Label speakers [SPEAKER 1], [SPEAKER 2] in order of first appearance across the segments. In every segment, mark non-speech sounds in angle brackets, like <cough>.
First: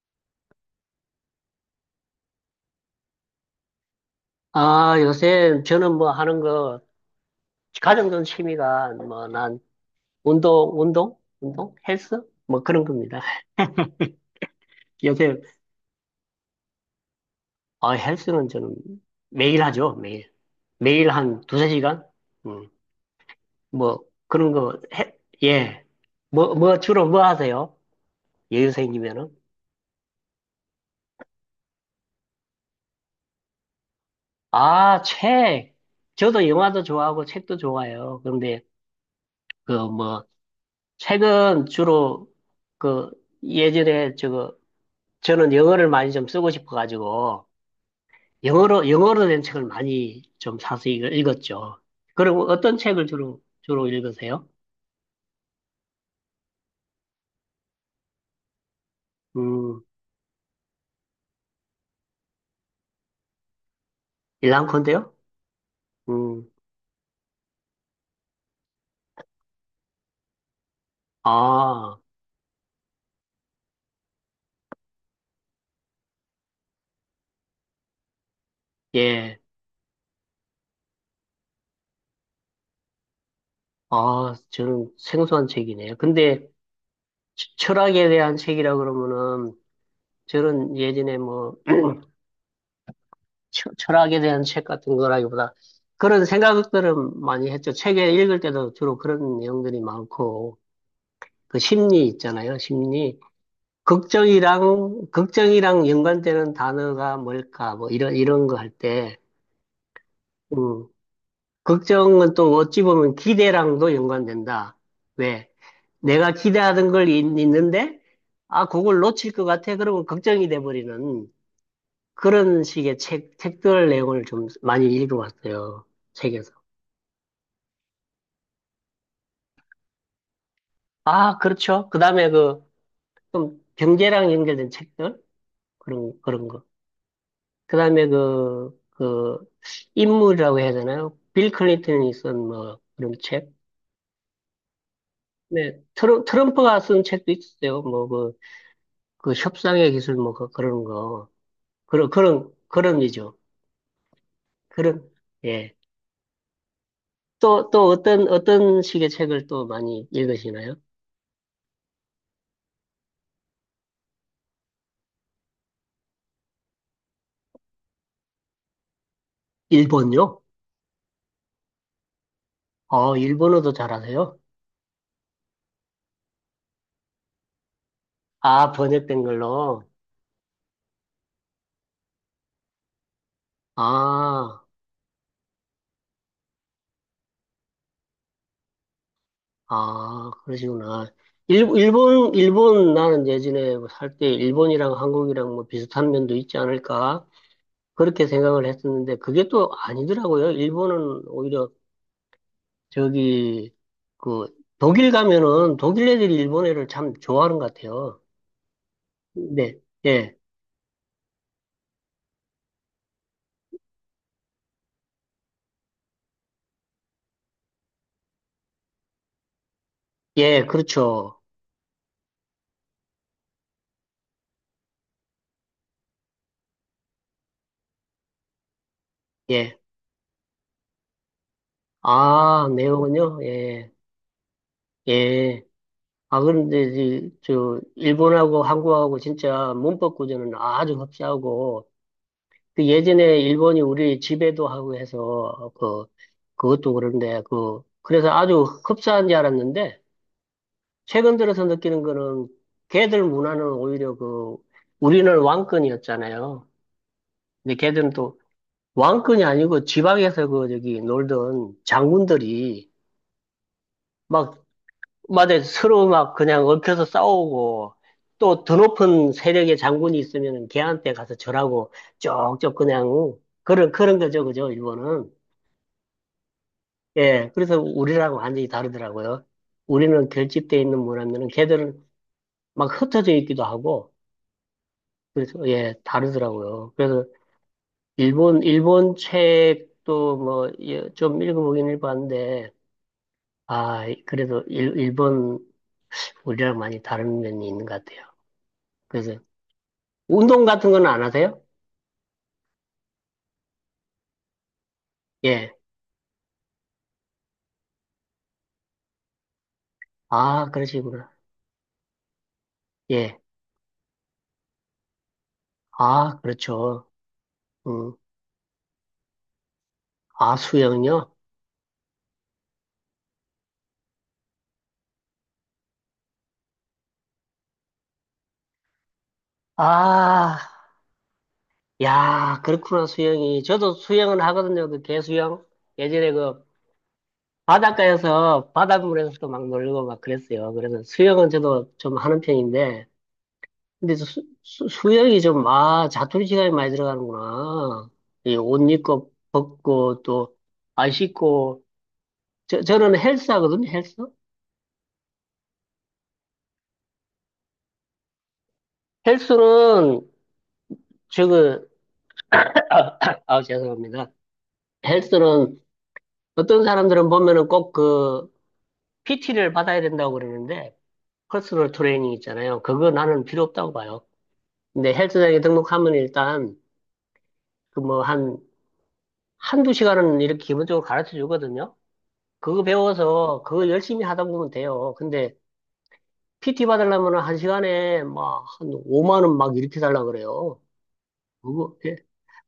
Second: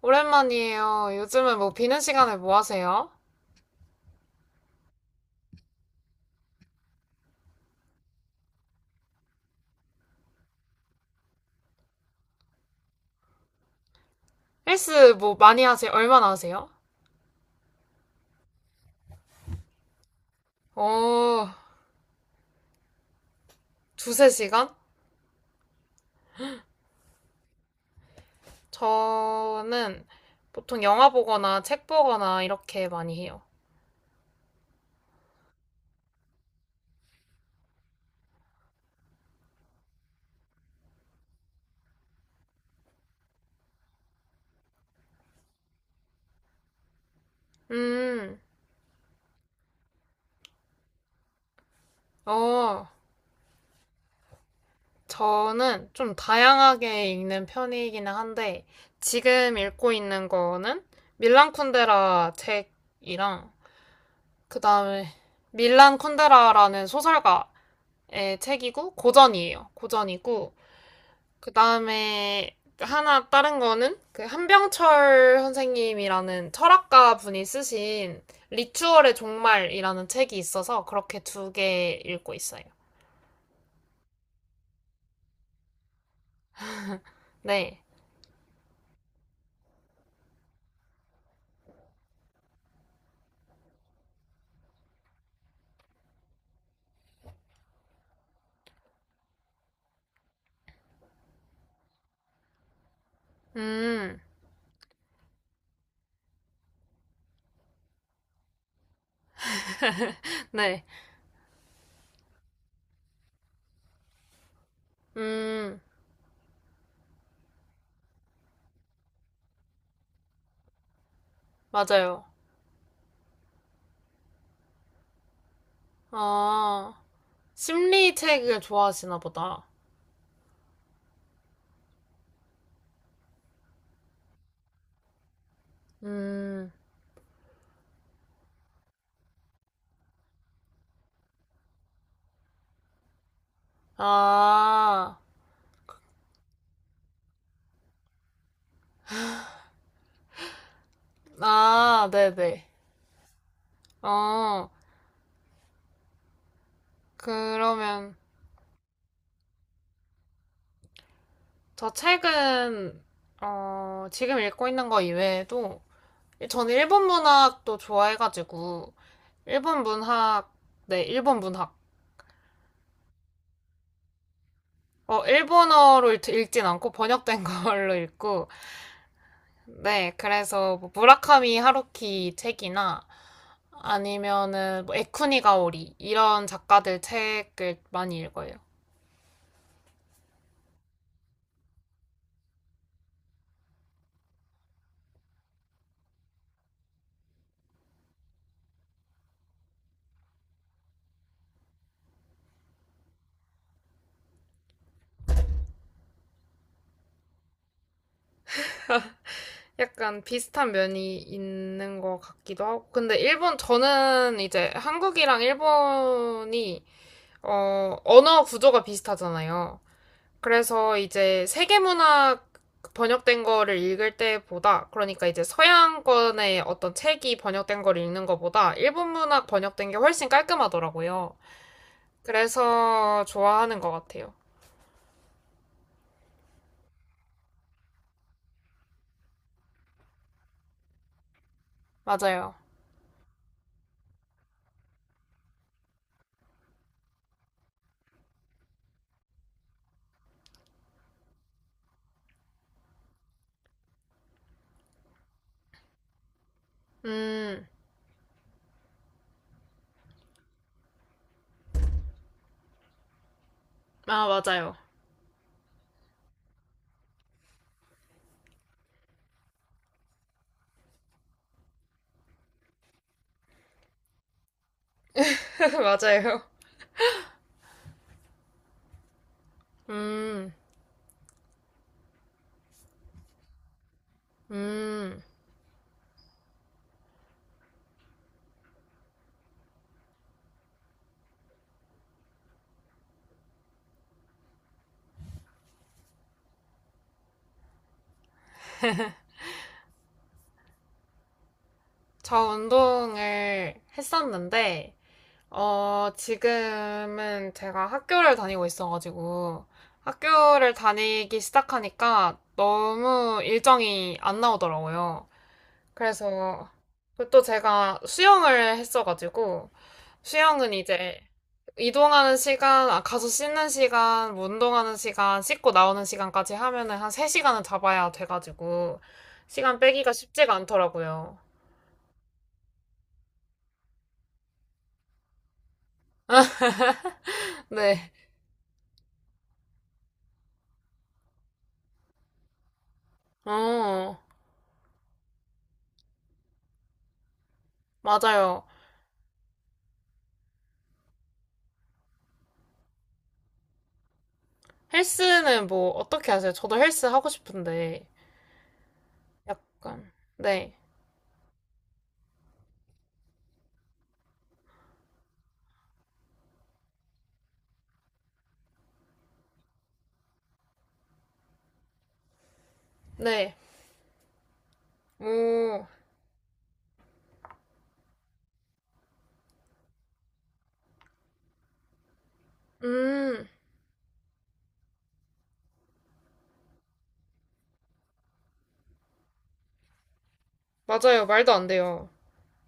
[SPEAKER 1] 오랜만이에요. 요즘은 뭐 비는 시간에 뭐 하세요?
[SPEAKER 2] 아, 요새 저는 뭐 하는 거, 가장 취미가 뭐 난 운동, 운동? 운동? 헬스? 뭐 그런 겁니다.
[SPEAKER 1] 헬스 뭐
[SPEAKER 2] 요새,
[SPEAKER 1] 많이 하세요? 얼마나 하세요?
[SPEAKER 2] 아, 헬스는 저는 매일 하죠, 매일. 매일 한
[SPEAKER 1] 어,
[SPEAKER 2] 두세 시간? 음, 뭐
[SPEAKER 1] 두세
[SPEAKER 2] 그런
[SPEAKER 1] 시간?
[SPEAKER 2] 거, 해, 예. 뭐 주로 뭐 하세요? 여유 생기면은?
[SPEAKER 1] 저는 보통 영화 보거나 책 보거나 이렇게 많이 해요.
[SPEAKER 2] 아, 책. 저도 영화도 좋아하고 책도 좋아해요. 그런데 그 뭐, 책은 주로 그 예전에 저거 저는 영어를 많이 좀 쓰고 싶어가지고
[SPEAKER 1] 음,
[SPEAKER 2] 영어로 된 책을 많이 좀 사서 읽었죠. 그리고 어떤
[SPEAKER 1] 어,
[SPEAKER 2] 책을 주로 읽으세요?
[SPEAKER 1] 저는 좀 다양하게 읽는 편이기는 한데, 지금
[SPEAKER 2] 음,
[SPEAKER 1] 읽고 있는 거는 밀란 쿤데라 책이랑, 그 다음에
[SPEAKER 2] 일랑콘데요?
[SPEAKER 1] 밀란
[SPEAKER 2] 음,
[SPEAKER 1] 쿤데라라는 소설가의 책이고, 고전이에요. 고전이고, 그
[SPEAKER 2] 아,
[SPEAKER 1] 다음에 하나 다른 거는 그 한병철 선생님이라는 철학가 분이 쓰신 리추얼의
[SPEAKER 2] 예,
[SPEAKER 1] 종말이라는 책이 있어서 그렇게 두 개 읽고 있어요.
[SPEAKER 2] 아, 저는 생소한 책이네요. 근데
[SPEAKER 1] 네.
[SPEAKER 2] 철학에 대한 책이라 그러면은 저는 예전에 뭐 철학에 대한 책 같은 거라기보다 그런 생각들은 많이 했죠. 책에 읽을 때도 주로 그런 내용들이 많고 그 심리 있잖아요, 심리.
[SPEAKER 1] 음.
[SPEAKER 2] 걱정이랑 연관되는 단어가 뭘까? 뭐, 이런 거 할 때,
[SPEAKER 1] 네.
[SPEAKER 2] 음, 걱정은 또 어찌 보면 기대랑도 연관된다. 왜?
[SPEAKER 1] 음.
[SPEAKER 2] 내가 기대하던 걸 있, 는데 아, 그걸 놓칠 것 같아. 그러면 걱정이 돼버리는
[SPEAKER 1] 맞아요.
[SPEAKER 2] 그런 식의 책들 내용을 좀 많이 읽어봤어요. 책에서.
[SPEAKER 1] 아, 심리 책을 좋아하시나 보다.
[SPEAKER 2] 아, 그렇죠. 그 다음에 그, 좀 경제랑 연결된 책들? 그런 거.
[SPEAKER 1] 음.
[SPEAKER 2] 그다음에 그, 인물이라고 해야 되나요? 빌 클린턴이 쓴 뭐, 그런 책.
[SPEAKER 1] 아.
[SPEAKER 2] 네, 트럼프가 쓴 책도 있었어요. 뭐, 그, 그 협상의 기술 뭐, 그, 그런 거.
[SPEAKER 1] 아, 네네.
[SPEAKER 2] 그런 이죠.
[SPEAKER 1] 어,
[SPEAKER 2] 그런, 예. 또, 또
[SPEAKER 1] 그러면
[SPEAKER 2] 어떤 식의 책을 또 많이 읽으시나요?
[SPEAKER 1] 저 책은, 지금 읽고 있는 거 이외에도 전 일본 문학도 좋아해가지고, 일본
[SPEAKER 2] 일본요?
[SPEAKER 1] 문학, 네, 일본 문학.
[SPEAKER 2] 어, 일본어도 잘하세요?
[SPEAKER 1] 어, 일본어로 읽- 진 않고 번역된 <laughs> 걸로 읽고,
[SPEAKER 2] 아, 번역된 걸로.
[SPEAKER 1] 네, 그래서 뭐 무라카미 하루키 책이나
[SPEAKER 2] 아.
[SPEAKER 1] 아니면은 뭐 에쿠니가오리 이런 작가들 책을 많이 읽어요.
[SPEAKER 2] 아, 그러시구나. 일본, 나는 예전에 살 때 일본이랑 한국이랑 뭐 비슷한 면도 있지 않을까? 그렇게 생각을 했었는데 그게 또 아니더라고요. 일본은 오히려 저기, 그, 독일 가면은 독일 애들이 일본 애를 참 좋아하는 것 같아요. 네,
[SPEAKER 1] 약간
[SPEAKER 2] 예,
[SPEAKER 1] 비슷한 면이 있는 것 같기도 하고. 근데 일본, 저는 이제 한국이랑 일본이, 언어 구조가 비슷하잖아요.
[SPEAKER 2] 예,
[SPEAKER 1] 그래서
[SPEAKER 2] 그렇죠.
[SPEAKER 1] 이제 세계문학 번역된 거를 읽을 때보다, 그러니까 이제 서양권의 어떤 책이 번역된 걸 읽는 거보다 일본 문학
[SPEAKER 2] 예.
[SPEAKER 1] 번역된 게 훨씬 깔끔하더라고요.
[SPEAKER 2] 아, 내용은
[SPEAKER 1] 그래서
[SPEAKER 2] 요
[SPEAKER 1] 좋아하는
[SPEAKER 2] 예,
[SPEAKER 1] 것 같아요.
[SPEAKER 2] 예. 아, 그런데, 저, 일본하고 한국하고 진짜 문법 구조는 아주 흡사하고,
[SPEAKER 1] 맞아요.
[SPEAKER 2] 그 예전에 일본이 우리 지배도 하고 해서 그 그것도 그런데 그 그래서 아주 흡사한 줄 알았는데 최근 들어서 느끼는 거는 걔들 문화는 오히려 그 우리는 왕권이었잖아요.
[SPEAKER 1] 음.
[SPEAKER 2] 근데 걔들은 또 왕권이 아니고 지방에서 그 저기 놀던 장군들이
[SPEAKER 1] 아,
[SPEAKER 2] 막
[SPEAKER 1] 맞아요.
[SPEAKER 2] 마다 서로 막 그냥 얽혀서 싸우고 또 더 높은 세력의 장군이 있으면 걔한테 가서 절하고 쪽쪽 그냥 그런 거죠, 그죠, 일본은.
[SPEAKER 1] <laughs> 맞아요.
[SPEAKER 2] 예, 그래서 우리라고 완전히 다르더라고요. 우리는
[SPEAKER 1] 음.
[SPEAKER 2] 결집돼 있는 문화면은 걔들은 막 흩어져 있기도 하고,
[SPEAKER 1] 음.
[SPEAKER 2] 그래서 예, 다르더라고요. 그래서 일본 책도 뭐, 예, 좀 읽어보긴 읽어봤는데, 아, 그래도 일본, 우리랑 많이 다른 면이 있는 것 같아요. 그래서 운동 같은 건 안 하세요?
[SPEAKER 1] 저 운동을 했었는데,
[SPEAKER 2] 예.
[SPEAKER 1] 지금은 제가 학교를 다니고 있어가지고,
[SPEAKER 2] 아,
[SPEAKER 1] 학교를
[SPEAKER 2] 그러시구나.
[SPEAKER 1] 다니기 시작하니까
[SPEAKER 2] 예.
[SPEAKER 1] 너무 일정이 안 나오더라고요.
[SPEAKER 2] 아,
[SPEAKER 1] 그래서,
[SPEAKER 2] 그렇죠.
[SPEAKER 1] 그리고 또 제가
[SPEAKER 2] 음.
[SPEAKER 1] 수영을 했어가지고,
[SPEAKER 2] 아,
[SPEAKER 1] 수영은 이제
[SPEAKER 2] 수영요?
[SPEAKER 1] 이동하는 시간, 아, 가서 씻는 시간, 뭐 운동하는 시간, 씻고 나오는 시간까지 하면은 한 3시간은 잡아야 돼가지고, 시간 빼기가 쉽지가
[SPEAKER 2] 아,
[SPEAKER 1] 않더라고요.
[SPEAKER 2] 야, 그렇구나, 수영이. 저도 수영은 하거든요, 그 개수영. 예전에 그
[SPEAKER 1] <laughs> 네.
[SPEAKER 2] 바닷가에서, 바닷물에서도 막 놀고 막 그랬어요. 그래서 수영은 저도 좀 하는 편인데, 근데
[SPEAKER 1] 어,
[SPEAKER 2] 수영이 좀, 아, 자투리 시간이 많이 들어가는구나. 이
[SPEAKER 1] 맞아요.
[SPEAKER 2] 옷 입고, 벗고, 또, 안 씻고. 저는 헬스 하거든요, 헬스?
[SPEAKER 1] 헬스는 뭐 어떻게 하세요? 저도 헬스 하고 싶은데 약간
[SPEAKER 2] 헬스는,
[SPEAKER 1] 네.
[SPEAKER 2] 저거, 아, <coughs> <clears throat> 아, 죄송합니다. 헬스는 어떤 사람들은 보면은 꼭 그, PT를 받아야 된다고 그러는데, 퍼스널 트레이닝 있잖아요. 그거 나는
[SPEAKER 1] 네.
[SPEAKER 2] 필요 없다고 봐요. 근데 헬스장에
[SPEAKER 1] 오.
[SPEAKER 2] 등록하면 일단 그 뭐 한, 한두 시간은 이렇게 기본적으로 가르쳐 주거든요. 그거
[SPEAKER 1] 음.
[SPEAKER 2] 배워서 그거 열심히 하다 보면 돼요. 근데 PT 받으려면 한 시간에 막 한 5만 원 막 이렇게 달라 그래요.
[SPEAKER 1] 맞아요. 말도 안
[SPEAKER 2] 그거
[SPEAKER 1] 돼요.
[SPEAKER 2] 예,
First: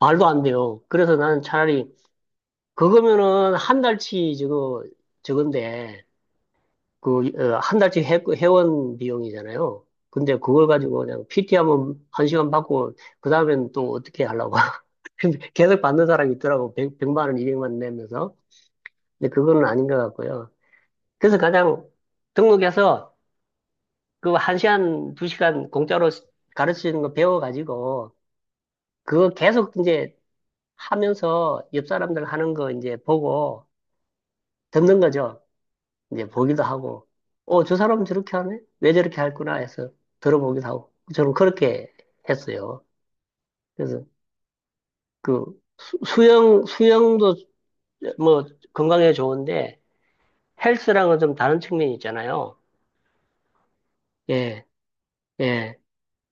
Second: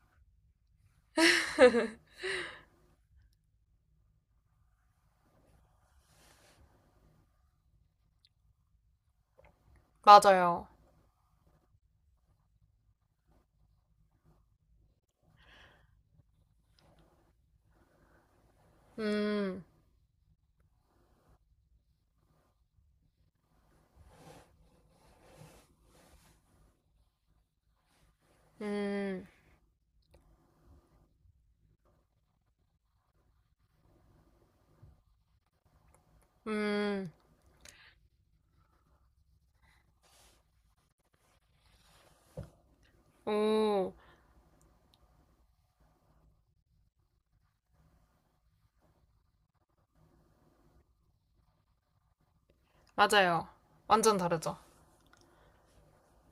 [SPEAKER 2] 말도 안 돼요. 그래서 나는 차라리 그거면은 한 달치 저거 저건데 그, 어, 한 달치 회원 비용이잖아요. 근데 그걸
[SPEAKER 1] 맞아요.
[SPEAKER 2] 가지고 그냥 PT 하면 한 시간 받고, 그 다음엔 또 어떻게 하려고. <laughs> 근데 계속 받는 사람이 있더라고. 100, 만 원, 200만 원 내면서. 근데
[SPEAKER 1] 음.
[SPEAKER 2] 그거는 아닌 것 같고요. 그래서 가장 등록해서 그 한 시간, 두 시간 공짜로 가르치는 거 배워가지고,
[SPEAKER 1] 음.
[SPEAKER 2] 그거 계속 이제 하면서 옆 사람들 하는 거 이제 보고 듣는 거죠. 이제 보기도 하고,
[SPEAKER 1] 음.
[SPEAKER 2] 어, 저 사람 저렇게 하네? 왜 저렇게 할구나 해서 들어보기도 하고, 저는 그렇게 했어요.
[SPEAKER 1] 오.
[SPEAKER 2] 그래서 그 수영, 수영도 뭐 건강에 좋은데 헬스랑은 좀 다른 측면이 있잖아요.
[SPEAKER 1] 맞아요. 완전 다르죠.
[SPEAKER 2] 예, 예.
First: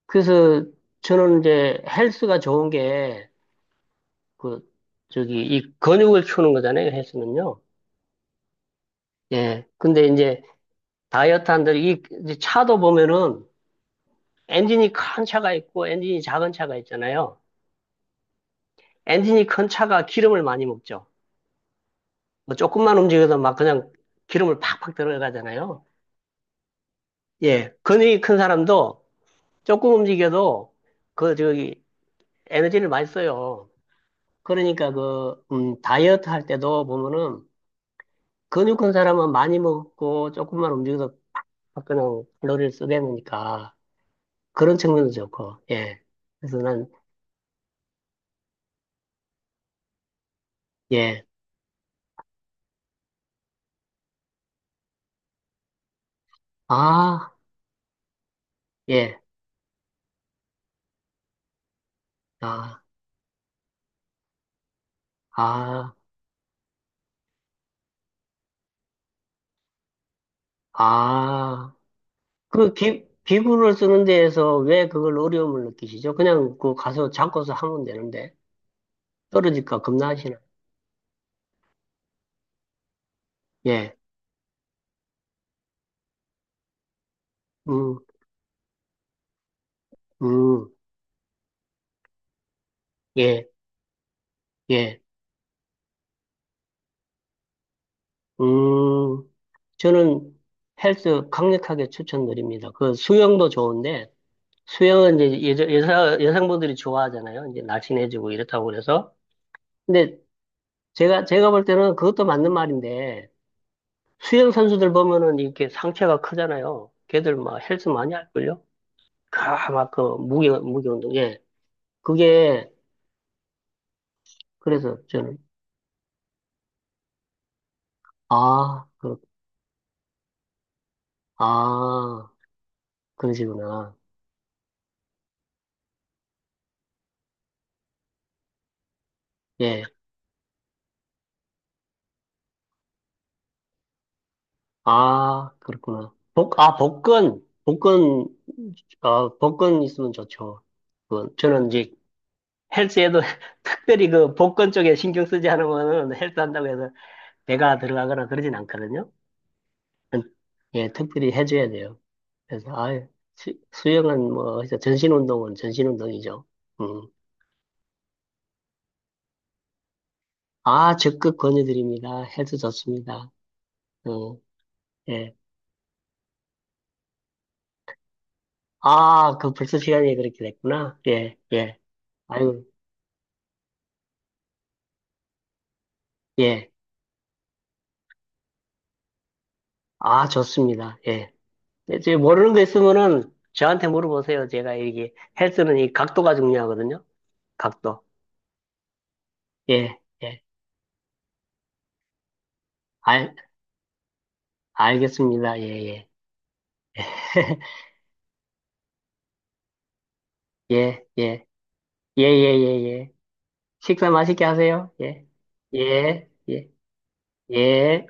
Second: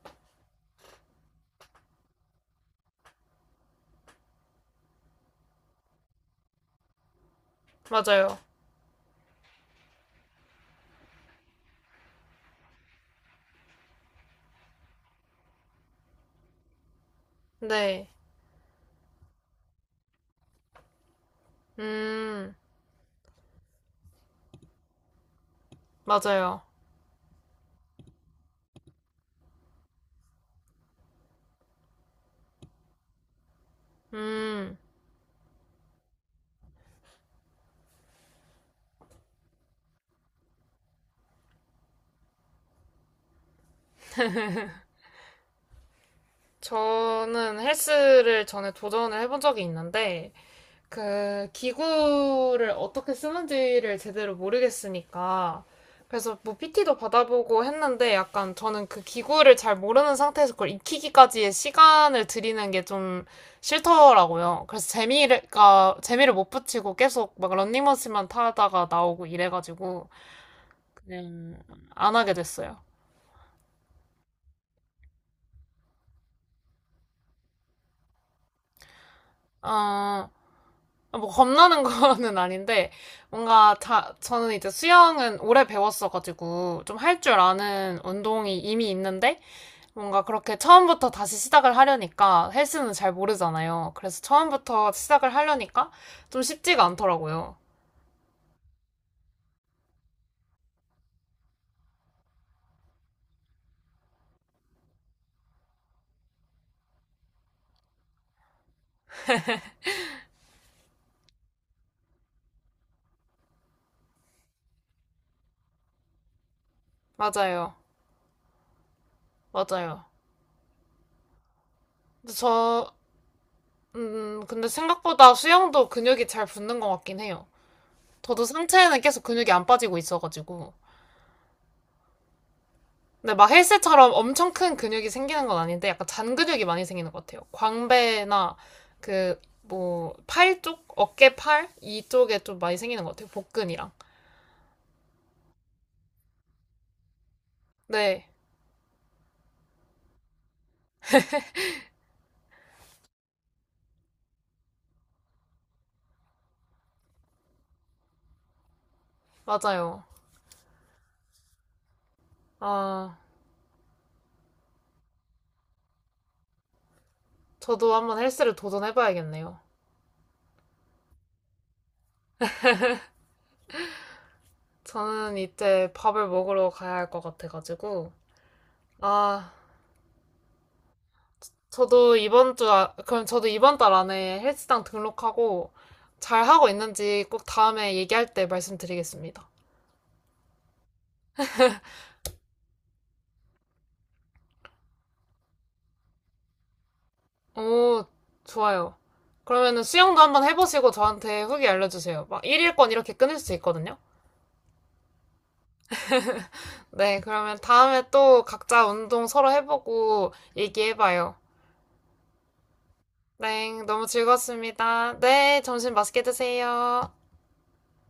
[SPEAKER 2] 그래서 저는 이제 헬스가 좋은 게 그, 저기 이 근육을 키우는 거잖아요. 헬스는요.
[SPEAKER 1] 맞아요.
[SPEAKER 2] 예. 근데 이제 다이어트 한들 이 이제 차도 보면은 엔진이 큰 차가 있고 엔진이 작은 차가 있잖아요.
[SPEAKER 1] 네.
[SPEAKER 2] 엔진이 큰 차가 기름을 많이 먹죠.
[SPEAKER 1] 음.
[SPEAKER 2] 뭐 조금만 움직여서 막 그냥 기름을 팍팍 들어가잖아요.
[SPEAKER 1] 맞아요.
[SPEAKER 2] 예, 근육이 큰 사람도 조금 움직여도 그 저기 에너지를 많이 써요.
[SPEAKER 1] 음.
[SPEAKER 2] 그러니까 그 다이어트 할 때도 보면은 근육 큰 사람은 많이 먹고 조금만 움직여서 막 그냥 칼로리를 쓰게 되니까 그런 측면도 좋고 예. 그래서 난
[SPEAKER 1] 저는 헬스를 전에 도전을 해본 적이 있는데
[SPEAKER 2] 예,
[SPEAKER 1] 그 기구를 어떻게 쓰는지를 제대로 모르겠으니까 그래서 뭐 PT도
[SPEAKER 2] 아,
[SPEAKER 1] 받아보고 했는데 약간 저는 그
[SPEAKER 2] 예,
[SPEAKER 1] 기구를 잘 모르는 상태에서 그걸 익히기까지의 시간을 들이는
[SPEAKER 2] 아,
[SPEAKER 1] 게 좀 싫더라고요. 그래서
[SPEAKER 2] 아,
[SPEAKER 1] 재미가 재미를 못 붙이고 계속 막 런닝머신만 타다가 나오고 이래가지고 그냥
[SPEAKER 2] 아.
[SPEAKER 1] 안 하게
[SPEAKER 2] 그
[SPEAKER 1] 됐어요.
[SPEAKER 2] 기구를 쓰는 데에서 왜 그걸 어려움을 느끼시죠? 그냥 그 가서 잡고서 하면 되는데
[SPEAKER 1] 어,
[SPEAKER 2] 떨어질까 겁나시나?
[SPEAKER 1] 아, 뭐 겁나는 <laughs> 거는 아닌데 뭔가
[SPEAKER 2] 예,
[SPEAKER 1] 자, 저는 이제 수영은 오래 배웠어가지고 좀 할 줄 아는
[SPEAKER 2] 음,
[SPEAKER 1] 운동이 이미 있는데 뭔가 그렇게
[SPEAKER 2] 음,
[SPEAKER 1] 처음부터 다시 시작을 하려니까 헬스는 잘
[SPEAKER 2] 예,
[SPEAKER 1] 모르잖아요. 그래서 처음부터
[SPEAKER 2] 예,
[SPEAKER 1] 시작을 하려니까 좀 쉽지가 않더라고요.
[SPEAKER 2] 음. 저는 헬스 강력하게 추천드립니다. 그 수영도 좋은데 수영은 이제 여자, 여성분들이 좋아하잖아요. 이제 날씬해지고 이렇다고 그래서. 근데 제가 볼 때는 그것도 맞는 말인데 수영 선수들 보면은 이렇게 상체가 크잖아요. 걔들 막
[SPEAKER 1] 맞아요.
[SPEAKER 2] 헬스 많이 할걸요? 가, 막, 그,
[SPEAKER 1] 맞아요.
[SPEAKER 2] 무게 운동, 예.
[SPEAKER 1] 근데
[SPEAKER 2] 그게,
[SPEAKER 1] 저, 근데
[SPEAKER 2] 그래서
[SPEAKER 1] 생각보다
[SPEAKER 2] 저는,
[SPEAKER 1] 수영도 근육이 잘 붙는 것 같긴 해요. 저도
[SPEAKER 2] 아,
[SPEAKER 1] 상체에는
[SPEAKER 2] 그,
[SPEAKER 1] 계속 근육이 안 빠지고 있어가지고.
[SPEAKER 2] 아,
[SPEAKER 1] 근데 막
[SPEAKER 2] 그러시구나.
[SPEAKER 1] 헬스처럼 엄청 큰 근육이 생기는 건 아닌데 약간 잔 근육이 많이 생기는 것 같아요. 광배나 그
[SPEAKER 2] 예.
[SPEAKER 1] 뭐 팔 쪽, 어깨 팔 이쪽에 좀 많이 생기는 것 같아요. 복근이랑.
[SPEAKER 2] 아, 그렇구나. 복, 아, 복근,
[SPEAKER 1] 네,
[SPEAKER 2] 어, 복근 있으면 좋죠. 그, 저는 이제 헬스에도 <laughs> 특별히 그 복근 쪽에 신경 쓰지 않으면은 헬스 한다고 해서 배가 들어가거나 그러진 않거든요.
[SPEAKER 1] 맞아요.
[SPEAKER 2] 음, 예, 특별히 해줘야 돼요. 그래서, 아
[SPEAKER 1] 아,
[SPEAKER 2] 수영은 뭐, 해서 전신 운동은 전신 운동이죠.
[SPEAKER 1] 저도 한번 헬스를 도전해봐야겠네요.
[SPEAKER 2] 아, 적극 권유드립니다. 해도 좋습니다. 어, 예.
[SPEAKER 1] 저는 이제 밥을 먹으러 가야 할 것 같아가지고
[SPEAKER 2] 아,
[SPEAKER 1] 아,
[SPEAKER 2] 그 벌써 시간이 그렇게 됐구나. 예, 예.
[SPEAKER 1] 저도 이번
[SPEAKER 2] 아유,
[SPEAKER 1] 주 아- 그럼 저도 이번 달 안에 헬스장 등록하고 잘 하고
[SPEAKER 2] 예.
[SPEAKER 1] 있는지 꼭 다음에 얘기할 때 말씀드리겠습니다.
[SPEAKER 2] 아, 좋습니다. 예. 이제 모르는 거 있으면은 저한테 물어보세요. 제가 이게 헬스는 이 각도가 중요하거든요. 각도.
[SPEAKER 1] 오, 좋아요. 그러면은
[SPEAKER 2] 예,
[SPEAKER 1] 수영도
[SPEAKER 2] 예.
[SPEAKER 1] 한번 해보시고 저한테 후기 알려주세요. 막 1일권 이렇게
[SPEAKER 2] 알,
[SPEAKER 1] 끊을 수 있거든요.
[SPEAKER 2] 알겠습니다. 예, 예.
[SPEAKER 1] 네, 그러면
[SPEAKER 2] <laughs>
[SPEAKER 1] 다음에 또 각자 운동 서로 해보고
[SPEAKER 2] 예,
[SPEAKER 1] 얘기해봐요.
[SPEAKER 2] 예. 예, 예, 예, 예.
[SPEAKER 1] 네, 너무
[SPEAKER 2] 식사 맛있게 하세요.
[SPEAKER 1] 즐거웠습니다.
[SPEAKER 2] 예,
[SPEAKER 1] 네, 점심 맛있게
[SPEAKER 2] 예, 예,
[SPEAKER 1] 드세요.
[SPEAKER 2] 예.